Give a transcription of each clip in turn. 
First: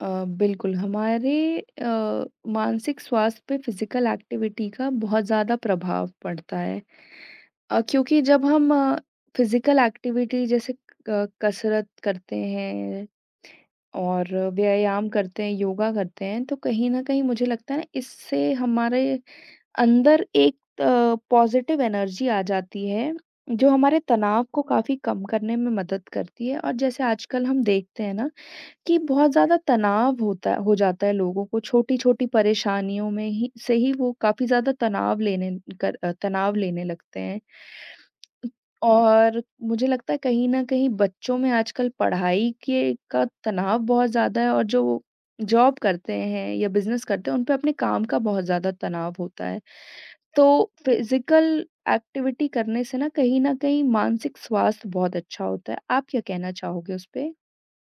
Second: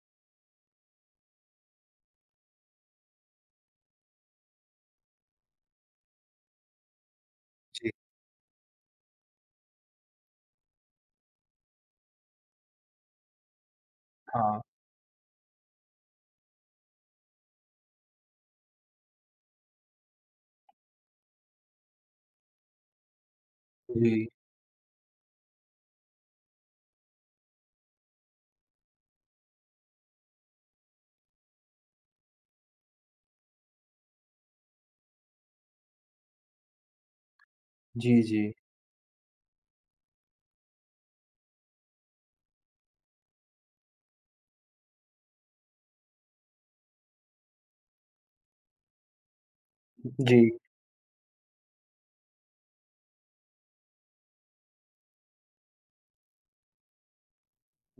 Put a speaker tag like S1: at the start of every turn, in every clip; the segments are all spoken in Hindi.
S1: अ, बिल्कुल हमारे अ, मानसिक स्वास्थ्य पे फिज़िकल एक्टिविटी का बहुत ज़्यादा प्रभाव पड़ता है अ,
S2: जी।
S1: क्योंकि जब हम फिज़िकल एक्टिविटी जैसे क कसरत करते हैं और
S2: हाँ।
S1: व्यायाम करते हैं, योगा करते हैं तो कहीं न कहीं मुझे लगता है इससे हमारे अंदर एक पॉज़िटिव एनर्जी आ जाती है, जो हमारे
S2: जी।
S1: तनाव को काफ़ी कम करने में मदद करती है और जैसे आजकल हम देखते हैं ना कि बहुत ज़्यादा तनाव होता है हो जाता है लोगों को छोटी-छोटी परेशानियों में ही से ही वो काफ़ी ज़्यादा तनाव लेने कर अ, तनाव लेने लगते हैं।
S2: जी, जी।
S1: और मुझे लगता है कहीं न कहीं बच्चों में आजकल पढ़ाई के का तनाव बहुत ज़्यादा है और जो वो जॉब करते हैं या बिज़नेस करते हैं, उनपे अपने काम का बहुत ज़्यादा तनाव होता है,
S2: जी।
S1: तो फिज़िकल एक्टिविटी करने से ना कहीं न कहीं मानसिक स्वास्थ्य बहुत अच्छा होता है। आप क्या कहना चाहोगे उसपे?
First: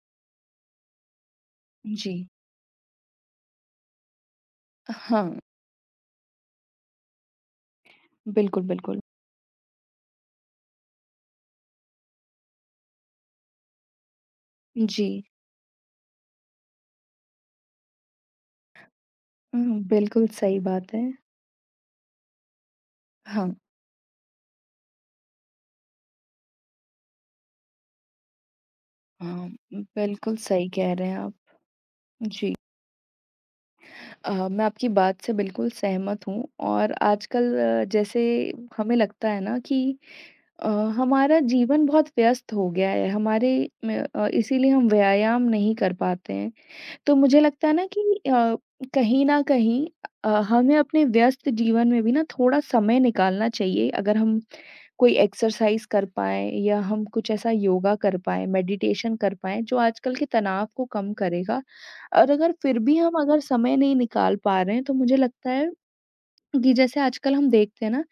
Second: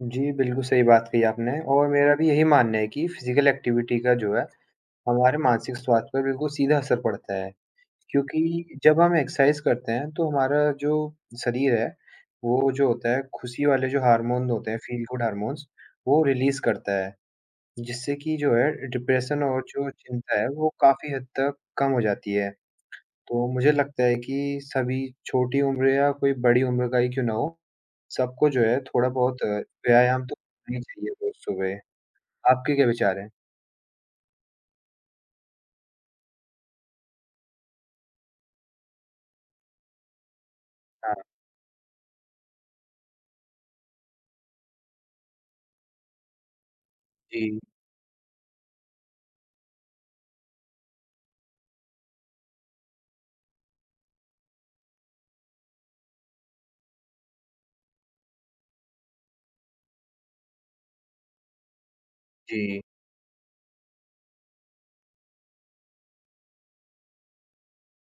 S2: जी, बिल्कुल, सही बात कही आपने और मेरा भी
S1: जी।
S2: यही मानना है कि फिज़िकल एक्टिविटी का जो है,
S1: अ, हाँ।
S2: हमारे मानसिक स्वास्थ्य पर बिल्कुल सीधा असर पड़ता है।
S1: बिल्कुल,
S2: क्योंकि
S1: बिल्कुल।
S2: जब हम एक्सरसाइज़ करते हैं, तो हमारा जो शरीर है, वो जो होता है, खुशी वाले जो हार्मोन होते हैं, फील गुड
S1: जी।
S2: हार्मोन्स वो रिलीज़ करता है, जिससे कि जो है डिप्रेशन और
S1: उहुँ,
S2: जो
S1: बिल्कुल
S2: चिंता है
S1: सही
S2: वो
S1: बात है।
S2: काफ़ी हद तक कम हो जाती है। तो
S1: हाँ।
S2: मुझे लगता है कि सभी छोटी उम्र या कोई बड़ी उम्र का ही क्यों ना हो, सबको जो है थोड़ा-बहुत
S1: हाँ, उम,
S2: व्यायाम तो
S1: बिल्कुल सही
S2: करना ही
S1: कह रहे
S2: चाहिए
S1: हैं
S2: रोज़
S1: आप।
S2: सुबह।
S1: जी।
S2: आपके क्या विचार हैं?
S1: अह मैं आपकी बात से बिल्कुल सहमत हूँ और आजकल जैसे हमें लगता है ना कि अ,
S2: हाँ।
S1: हमारा जीवन बहुत व्यस्त हो गया है, हमारे मैं अ, इसीलिए हम व्यायाम नहीं कर पाते हैं। तो मुझे
S2: जी।
S1: लगता है ना कि अ, कहीं न कहीं अ, हमें अपने व्यस्त जीवन में भी ना थोड़ा समय निकालना चाहिए अगर हम कोई एक्सरसाइज़ कर पाएँ या हम कुछ ऐसा योगा कर पाएँ, मेडिटेशन कर पाएँ, जो आजकल के तनाव को कम करेगा और अगर फिर
S2: जी।
S1: भी हम अगर समय नहीं निकाल पा रहे हैं, तो मुझे लगता है कि जैसे आजकल हम देखते हैं ना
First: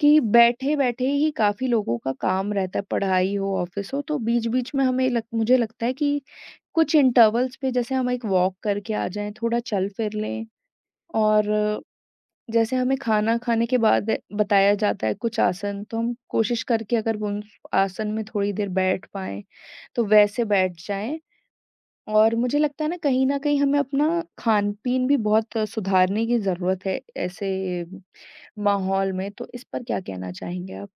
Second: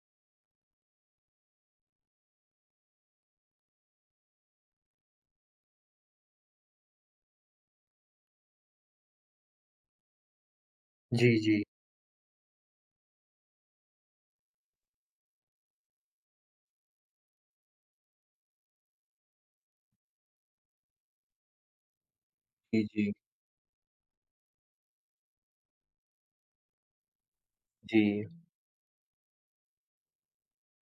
S1: कि बैठे-बैठे ही काफ़ी लोगों का काम रहता है, पढ़ाई हो, ऑफिस हो, तो बीच-बीच में हमें लग मुझे लगता है कि कुछ इंटरवल्स पे जैसे हम एक वॉक करके आ जाएँ, थोड़ा चल फिर ले
S2: जी, जी।
S1: और जैसे हमें खाना खाने के बाद बताया जाता है, कुछ आसन तो हम कोशिश करके अगर वो उन आसन में थोड़ी देर बैठ पाएँ, तो वैसे बैठ जाएँ और मुझे
S2: जी,
S1: लगता है ना
S2: जी।
S1: कहीं न कहीं हमें अपना खान-पीन भी बहुत सुधारने की जरूरत है, ऐसे
S2: जी।
S1: माहौल में तो इस पर क्या कहना चाहेंगे आप?